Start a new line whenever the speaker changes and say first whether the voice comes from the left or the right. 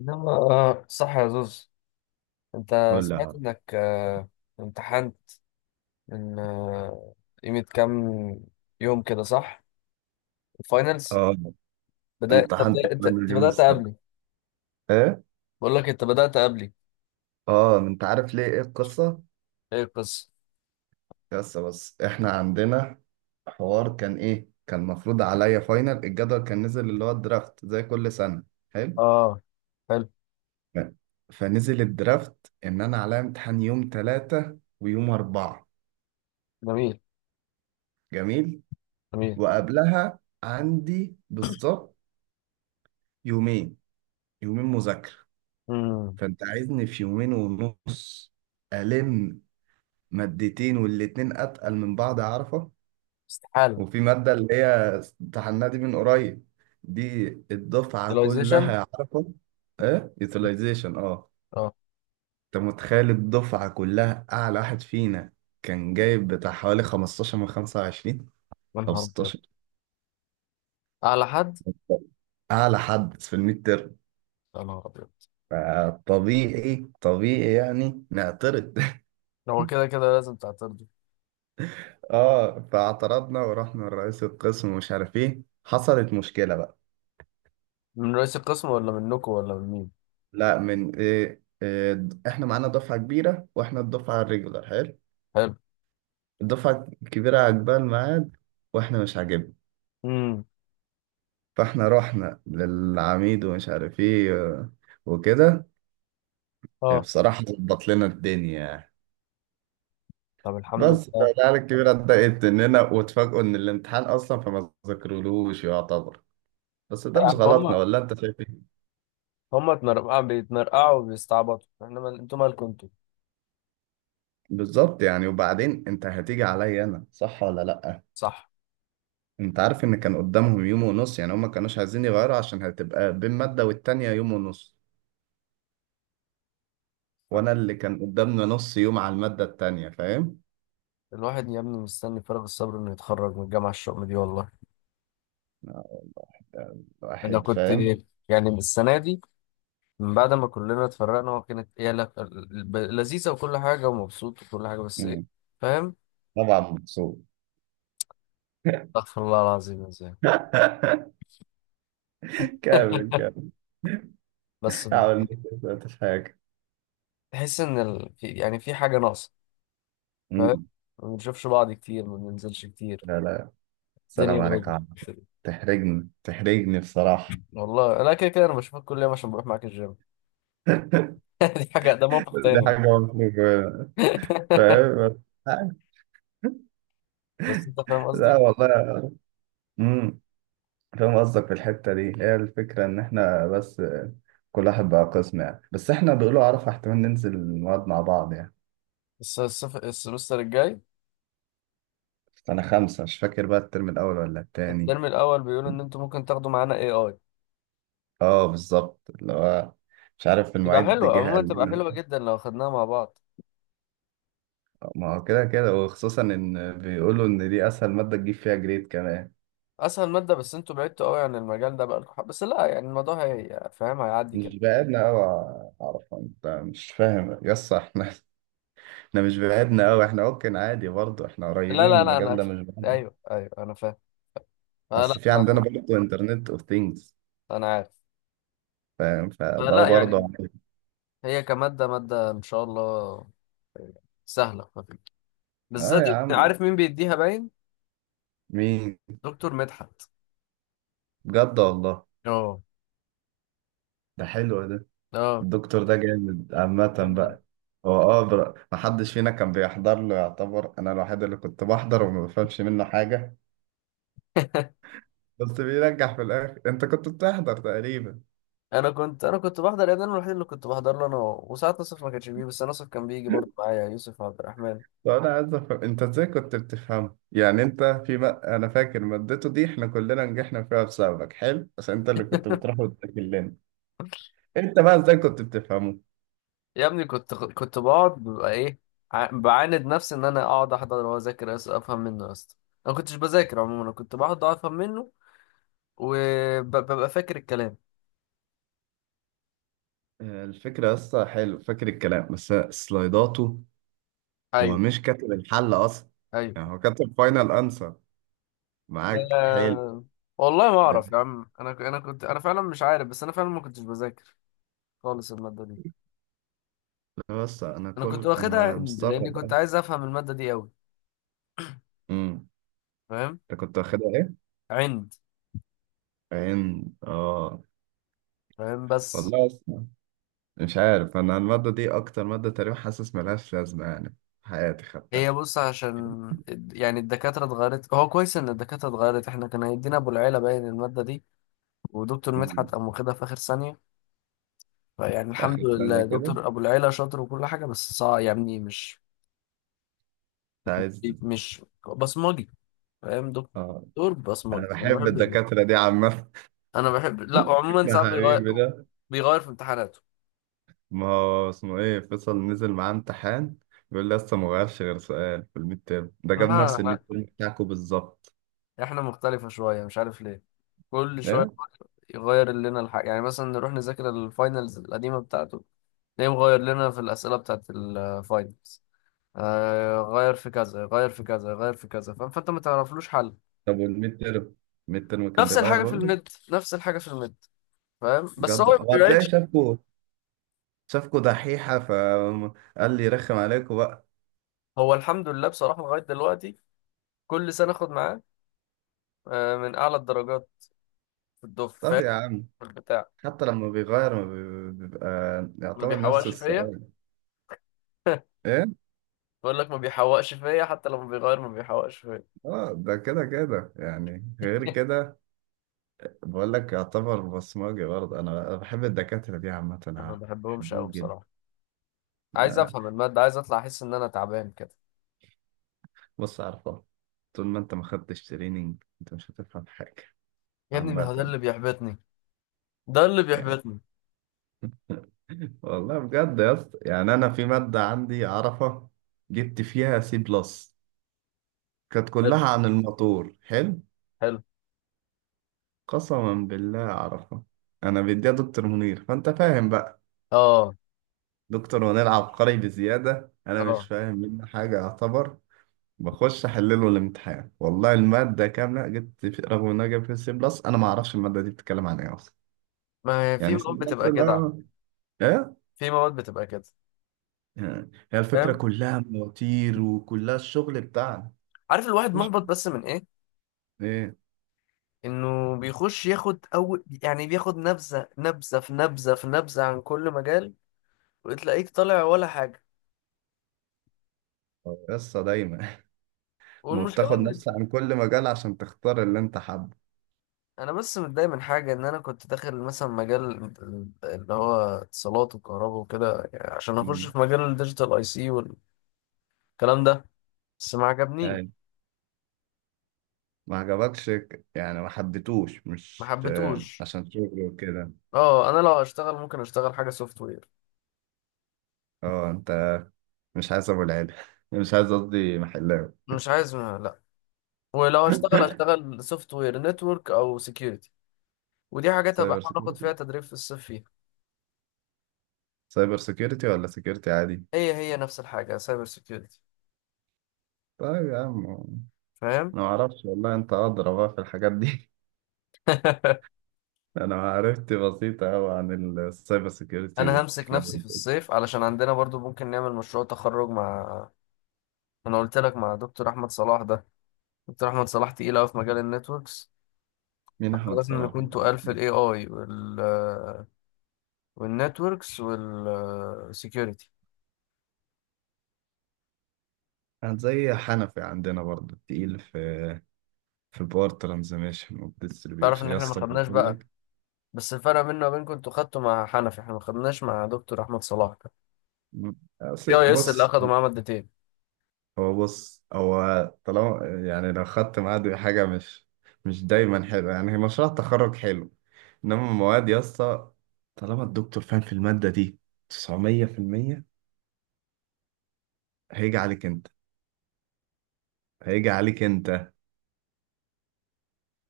left: يلا آه صح يا زوز. انت
right: ولا.
left: سمعت انك امتحان من قيمة كام يوم كده، صح؟ الفاينلز.
right: اه،
left: بدأت انت
right: امتحنت
left: بدأت انت
right: بلد
left: انت
right: اليوم
left: بدأت
right: السبت.
left: قبلي.
right: ايه؟
left: بقول لك، انت بدأت قبلي.
right: اه انت عارف ليه، ايه القصه؟
left: ايه القصة؟
right: بس احنا عندنا حوار، كان ايه، كان مفروض عليا فاينل، الجدول كان نزل اللي هو الدرافت زي كل سنه. حلو.
left: اه، حلو.
right: ف- فنزل الدرافت ان انا عليا امتحان يوم ثلاثة ويوم أربعة.
left: جميل
right: جميل.
left: جميل.
right: وقبلها عندي بالظبط يومين، مذاكره.
left: امم.
right: فانت عايزني في يومين ونص الم مادتين والاتنين اتقل من بعض، عارفه؟
left: استحالة.
right: وفي ماده اللي هي امتحناها دي من قريب، دي الدفعه
left: utilization.
right: كلها عارفه. ايه، يوتيلايزيشن اه.
left: اه.
right: انت متخيل الدفعه كلها اعلى واحد فينا كان جايب بتاع حوالي 15 من 25
left: يا
right: او
left: نهار ابيض.
right: 16؟
left: اعلى حد.
right: اعلى حد في الميد تيرم.
left: يا نهار ابيض.
right: فطبيعي يعني نعترض.
left: هو كده كده لازم تعترضوا.
right: اه فاعترضنا ورحنا لرئيس القسم ومش عارف ايه، حصلت مشكله بقى.
left: من رئيس القسم ولا منكم ولا من مين؟
right: لا، من إيه إحنا معانا دفعة كبيرة وإحنا الدفعة الريجولار. حلو.
left: حلو.
right: الدفعة الكبيرة عجبها الميعاد وإحنا مش عاجبنا.
left: امم.
right: فإحنا رحنا للعميد ومش عارف إيه، وكده. يعني
left: اه.
right: بصراحة ظبط لنا الدنيا يعني.
left: طب الحمد لله،
right: بس
left: إيه.
right: فالعيال الكبيرة اتضايقت مننا واتفاجئوا إن الامتحان أصلا فما ذاكرولوش يعتبر، بس ده
left: يا
right: مش
left: عم،
right: غلطنا، ولا أنت شايف إيه؟
left: هما اتنرقعوا بيتنرقعوا وبيستعبطوا. انتوا مالكم انتوا.
right: بالظبط يعني. وبعدين أنت هتيجي عليا أنا، صح ولا لأ؟
left: صح.
right: انت عارف ان كان قدامهم يوم ونص، يعني هما كانوش عايزين يغيروا عشان هتبقى بين مادة والتانية يوم ونص، وانا
left: صح.
right: اللي كان قدامنا نص يوم على المادة التانية، فاهم؟
left: الواحد يا ابني مستني فارغ الصبر انه يتخرج من الجامعة الشؤم دي، والله.
right: آه،
left: انا
right: الواحد
left: كنت
right: فاهم.
left: يعني من السنة دي، من بعد ما كلنا اتفرقنا، وكانت لذيذة وكل حاجة ومبسوط وكل حاجة، بس ايه.
right: مم.
left: فاهم.
right: طبعا مبسوط.
left: استغفر الله العظيم، ازاي؟
right: كامل كامل.
left: بس
right: حاول،
left: يعني
right: ما في حاجة.
left: تحس ان يعني في حاجة ناقصة. فاهم.
right: مم.
left: ما بنشوفش بعض كتير، ما بننزلش كتير.
right: لا لا،
left: الدنيا
right: سلام عليك
left: بايظة.
right: يا عم. تحرجني، تحرجني بصراحة.
left: والله انا كده كده انا بشوفك كل يوم عشان بروح معاك الجيم. دي حاجة، ده موقف
right: دي حاجة
left: تاني.
right: مفروض، فاهم.
left: بس انت فاهم
right: لا
left: قصدي.
right: والله. مم. فاهم قصدك، في الحتة دي هي الفكرة، إن إحنا بس كل واحد بقى قسم يعني، بس إحنا بيقولوا عرفة احتمال ننزل المواد مع بعض يعني.
left: السمستر الجاي.
right: أنا خمسة مش فاكر بقى الترم الأول ولا التاني.
left: الترم الاول بيقول ان انتوا ممكن تاخدوا معانا اي اي.
right: أه بالظبط اللي هو، مش عارف،
left: تبقى
right: المعيد
left: حلوة
right: جه
left: عموما،
right: قال
left: تبقى
right: لنا.
left: حلوة جدا لو خدناها مع بعض.
right: ما هو كده كده، وخصوصا إن بيقولوا إن دي أسهل مادة تجيب فيها جريد كمان.
left: اسهل مادة، بس انتوا بعدتوا قوي عن المجال ده بقالكم، بس لا، يعني الموضوع هي، فاهم، هيعدي كده.
right: مش بعدنا أوي. عرفة أنت مش فاهم، يس إحنا إحنا مش بعدنا أوي، إحنا ممكن عادي برضه، إحنا
left: لا
right: قريبين من
left: لا لا
right: المجال
left: انا.
right: ده مش بعيد.
left: ايوه ايوه انا فاهم. آه لا،
right: اصل في عندنا
left: ما
right: برضه انترنت اوف ثينجز،
left: انا عارف.
right: فاهم،
left: آه
right: فده
left: لا
right: برضه
left: يعني هي كمادة مادة ان شاء الله سهلة خفيفة.
right: اه
left: بالذات
right: يا
left: انت
right: عم،
left: عارف مين بيديها باين؟
right: مين؟
left: دكتور مدحت.
right: بجد والله؟
left: اه.
right: ده حلو ده.
left: اه
right: الدكتور ده جامد عامة بقى. هو اه محدش فينا كان بيحضر له يعتبر، انا الوحيد اللي كنت بحضر وما بفهمش منه حاجة بس بينجح في الاخر. انت كنت بتحضر تقريبا.
left: انا كنت بحضر يا ابني. أنا الوحيد اللي كنت بحضر له، انا هو. وساعات نصف ما كانش بيجي، بس نصف كان بيجي برضه معايا يوسف عبد الرحمن.
right: طب انا عايز افهم انت ازاي كنت بتفهم؟ يعني انت في ما... انا فاكر مادته دي احنا كلنا نجحنا فيها بسببك، حلو، بس انت اللي كنت بتروح وتذاكر لنا. انت بقى ازاي كنت بتفهمه؟
left: يا ابني كنت بقعد ببقى ايه، بعاند نفسي ان انا اقعد احضر واذاكر، افهم منه يا اسطى. انا كنتش بذاكر عموما، انا كنت بقعد افهم منه وببقى فاكر الكلام.
right: آه، الفكرة لسه حلو، فاكر الكلام، بس سلايداته هو
left: ايوه
right: مش كاتب الحل أصلا.
left: ايوه.
right: يعني هو كاتب فاينل أنسر معاك، حلو.
left: آه، والله ما اعرف يا
right: ده
left: عم، انا فعلا مش عارف، بس انا فعلا ما كنتش بذاكر خالص الماده دي.
right: بس أنا
left: انا كنت
right: كل...
left: واخدها
right: أنا
left: عند، لاني
right: مستغرب
left: كنت
right: أوي.
left: عايز افهم الماده دي قوي.
right: أمم.
left: فاهم.
right: أنت كنت واخدها إيه؟
left: عند.
right: عين آه.
left: فاهم بس.
right: والله أصلا مش عارف، أنا المادة دي أكتر مادة تقريبا حاسس ملهاش لازمة يعني في حياتي
left: هي
right: خدتها.
left: بص، عشان يعني الدكاترة اتغيرت، هو كويس إن الدكاترة اتغيرت. احنا كان هيدينا أبو العيلة باين المادة دي، ودكتور
right: أمم.
left: مدحت قام واخدها في آخر ثانية. فيعني الحمد
right: آخر ثانية
left: لله،
right: كده؟
left: دكتور أبو العيلة شاطر وكل حاجة، بس صعب، يعني مش
right: أنت عايز؟
left: مش بصمجي. فاهم،
right: آه.
left: دكتور
right: أنا
left: بصمجي، أنا ما
right: بحب
left: بحبش ده.
right: الدكاترة دي عامة.
left: أنا بحب، لا، وعموما
right: يا
left: ساعات
right: حبيبي ده.
left: بيغير في امتحاناته.
right: ما هو اسمه ايه، فيصل، نزل معاه امتحان، بيقول لي لسه ما غيرش، غير سؤال في الميد تيرم، ده جاب
left: ها
right: نفس الميد
left: لا،
right: تيرم بتاعكم بالظبط.
left: احنا مختلفة شوية، مش عارف ليه. كل شوية
right: ايه؟
left: يغير لنا الحاجة، يعني مثلا نروح نذاكر الفاينلز القديمة بتاعته، ليه مغير لنا في الأسئلة بتاعت الفاينلز؟ آه، غير في كذا، غير في كذا، غير في كذا، فاهم، فأنت ما تعرفلوش حل.
right: طب والميد تيرم، الميد تيرم كان
left: نفس
right: بيغير
left: الحاجة في
right: برضه؟
left: النت، نفس الحاجة في النت. فاهم، بس هو
right: بجد؟
left: ما
right: هو هتلاقي
left: بيبعدش.
right: شافكوا دحيحة فقال لي رخم عليكم بقى.
left: هو الحمد لله بصراحة، لغاية دلوقتي كل سنة أخد معاه من أعلى الدرجات في الدفعة،
right: طب
left: فاهم،
right: يا عم.
left: في البتاع.
right: حتى لما بيغير ما بي- بيبقى
left: ما
right: يعتبر نفس
left: بيحوقش فيا.
right: السؤال. ايه؟
left: بقول لك، ما بيحوقش فيا، حتى لما بيغير ما بيحوقش فيا.
right: اه ده كده كده يعني، غير كده. بقول لك يعتبر بصمجي برضه. أنا بحب الدكاترة دي عامة، أنا
left: أنا ما
right: عارف،
left: بحبهمش أوي
right: بحبهم
left: بصراحة. عايز
right: جدا.
left: أفهم المادة، عايز أطلع أحس إن أنا تعبان كده.
right: بص عارفة، طول ما انت ما خدتش تريننج انت مش هتفهم حاجة
left: يا ابني، ما هو ده
right: عامة
left: اللي بيحبطني، ده اللي
right: يعني.
left: بيحبطني.
right: والله بجد يا اسطى، يعني انا في مادة عندي عرفة، جبت فيها سي بلس، كانت
left: حلو.
right: كلها عن الموتور، حلو،
left: حلو.
right: قسما بالله عرفة، انا بديها دكتور منير، فانت فاهم بقى.
left: اه.
right: دكتور منير عبقري بزيادة، انا مش
left: اه.
right: فاهم منه حاجة يعتبر. بخش احلله الامتحان، والله المادة كاملة جبت في... رغم ان انا جايب فيها سي بلس انا ما اعرفش المادة دي بتتكلم عن ايه اصلا.
left: ما هي في
right: يعني سي
left: مواد
right: بلس
left: بتبقى كده،
right: اه. إيه؟
left: في مواد بتبقى كده.
right: آه، هي الفكرة
left: فاهم.
right: كلها مواتير وكلها الشغل بتاعنا.
left: عارف الواحد محبط بس من ايه؟
right: ايه؟
left: انه بيخش ياخد اول، يعني بياخد نبذه نبذه في نبذه في نبذه عن كل مجال، وتلاقيك طالع ولا حاجه.
right: قصة دايما. ما
left: والمشكله
right: بتاخد
left: ان
right: نفس عن كل مجال عشان تختار اللي انت حابه.
left: انا، بس متضايق من حاجه، ان انا كنت داخل مثلا مجال اللي هو اتصالات وكهرباء وكده، يعني عشان اخش
right: مم.
left: في مجال الديجيتال اي سي والكلام ده، بس ما عجبنيش،
right: ايوه. ما عجبكش يعني ما حبيتوش،
left: ما
right: مش آه،
left: حبيتهوش.
right: عشان شغل وكده.
left: اه، انا لو هشتغل ممكن اشتغل حاجه سوفت وير.
right: اه انت مش عايز ابو العيلة. مش عايز، قصدي محلاوي.
left: مش عايز، ما لا، ولو هشتغل هشتغل سوفت وير نتورك او سكيورتي، ودي حاجات هبقى
right: سايبر
left: احاول اخد
right: سيكيورتي،
left: فيها تدريب في الصيف فيها.
right: سايبر سيكيورتي ولا سيكيورتي عادي؟
left: هي هي نفس الحاجه، سايبر سكيورتي.
right: طيب يا عم،
left: فاهم.
right: انا ما اعرفش والله، انت ادرى بقى في الحاجات دي. انا معرفتي بسيطة قوي عن السايبر سيكيورتي
left: انا همسك نفسي في
right: والكلام.
left: الصيف علشان عندنا برضو ممكن نعمل مشروع تخرج مع، انا قلت لك، مع دكتور احمد صلاح ده. دكتور احمد صلاح تقيل قوي في مجال النتوركس،
right: مين
left: فاحنا
right: احمد
left: لازم
right: صلاح؟
left: نكون تقال في الاي اي والنتوركس والسكيورتي.
right: كان زي حنفي عندنا برضه، تقيل في في الباور ترانزميشن
left: تعرف
right: والديستريبيوشن،
left: ان
right: يا
left: احنا ما
right: اسطى
left: خدناش
right: بقول
left: بقى،
right: لك.
left: بس الفرق بيننا وبينكم انتوا خدتوا مع حنفي، احنا ما خدناش مع دكتور احمد صلاح. يا يس اللي
right: بص
left: اخدوا معاه مادتين.
right: هو، بص هو، طالما يعني لو خدت معاه حاجه مش، مش دايما حلوه يعني، هي مشروع تخرج حلو انما المواد يا اسطى، طالما الدكتور فاهم في الماده دي 900%، هيجي عليك انت، هيجي عليك انت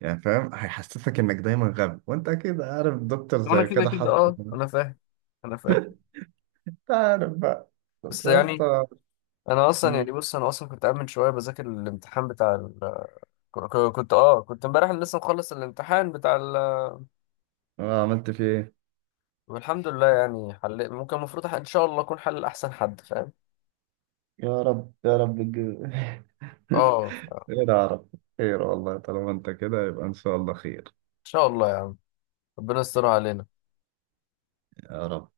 right: يعني، فاهم، هيحسسك انك دايما غبي، وانت اكيد عارف دكتور
left: وانا
right: زي
left: كده
right: كده
left: كده،
right: حصل.
left: انا فاهم. انا فاهم.
right: تعرف بقى، طب
left: بس
right: يا
left: يعني
right: اسطى.
left: انا اصلا يعني
right: مم.
left: بص انا اصلا كنت قاعد من شويه بذاكر الامتحان بتاع كنت امبارح لسه مخلص الامتحان بتاع
right: آه، عملت فيه ايه؟
left: والحمد لله، يعني حل ممكن، المفروض ان شاء الله اكون حل احسن حد، فاهم.
right: يا رب يا رب
left: اه ان
right: خير يا رب، خير والله، طالما انت كده يبقى ان شاء الله خير.
left: شاء الله يا عم، ربنا يستر علينا.
right: يا رب.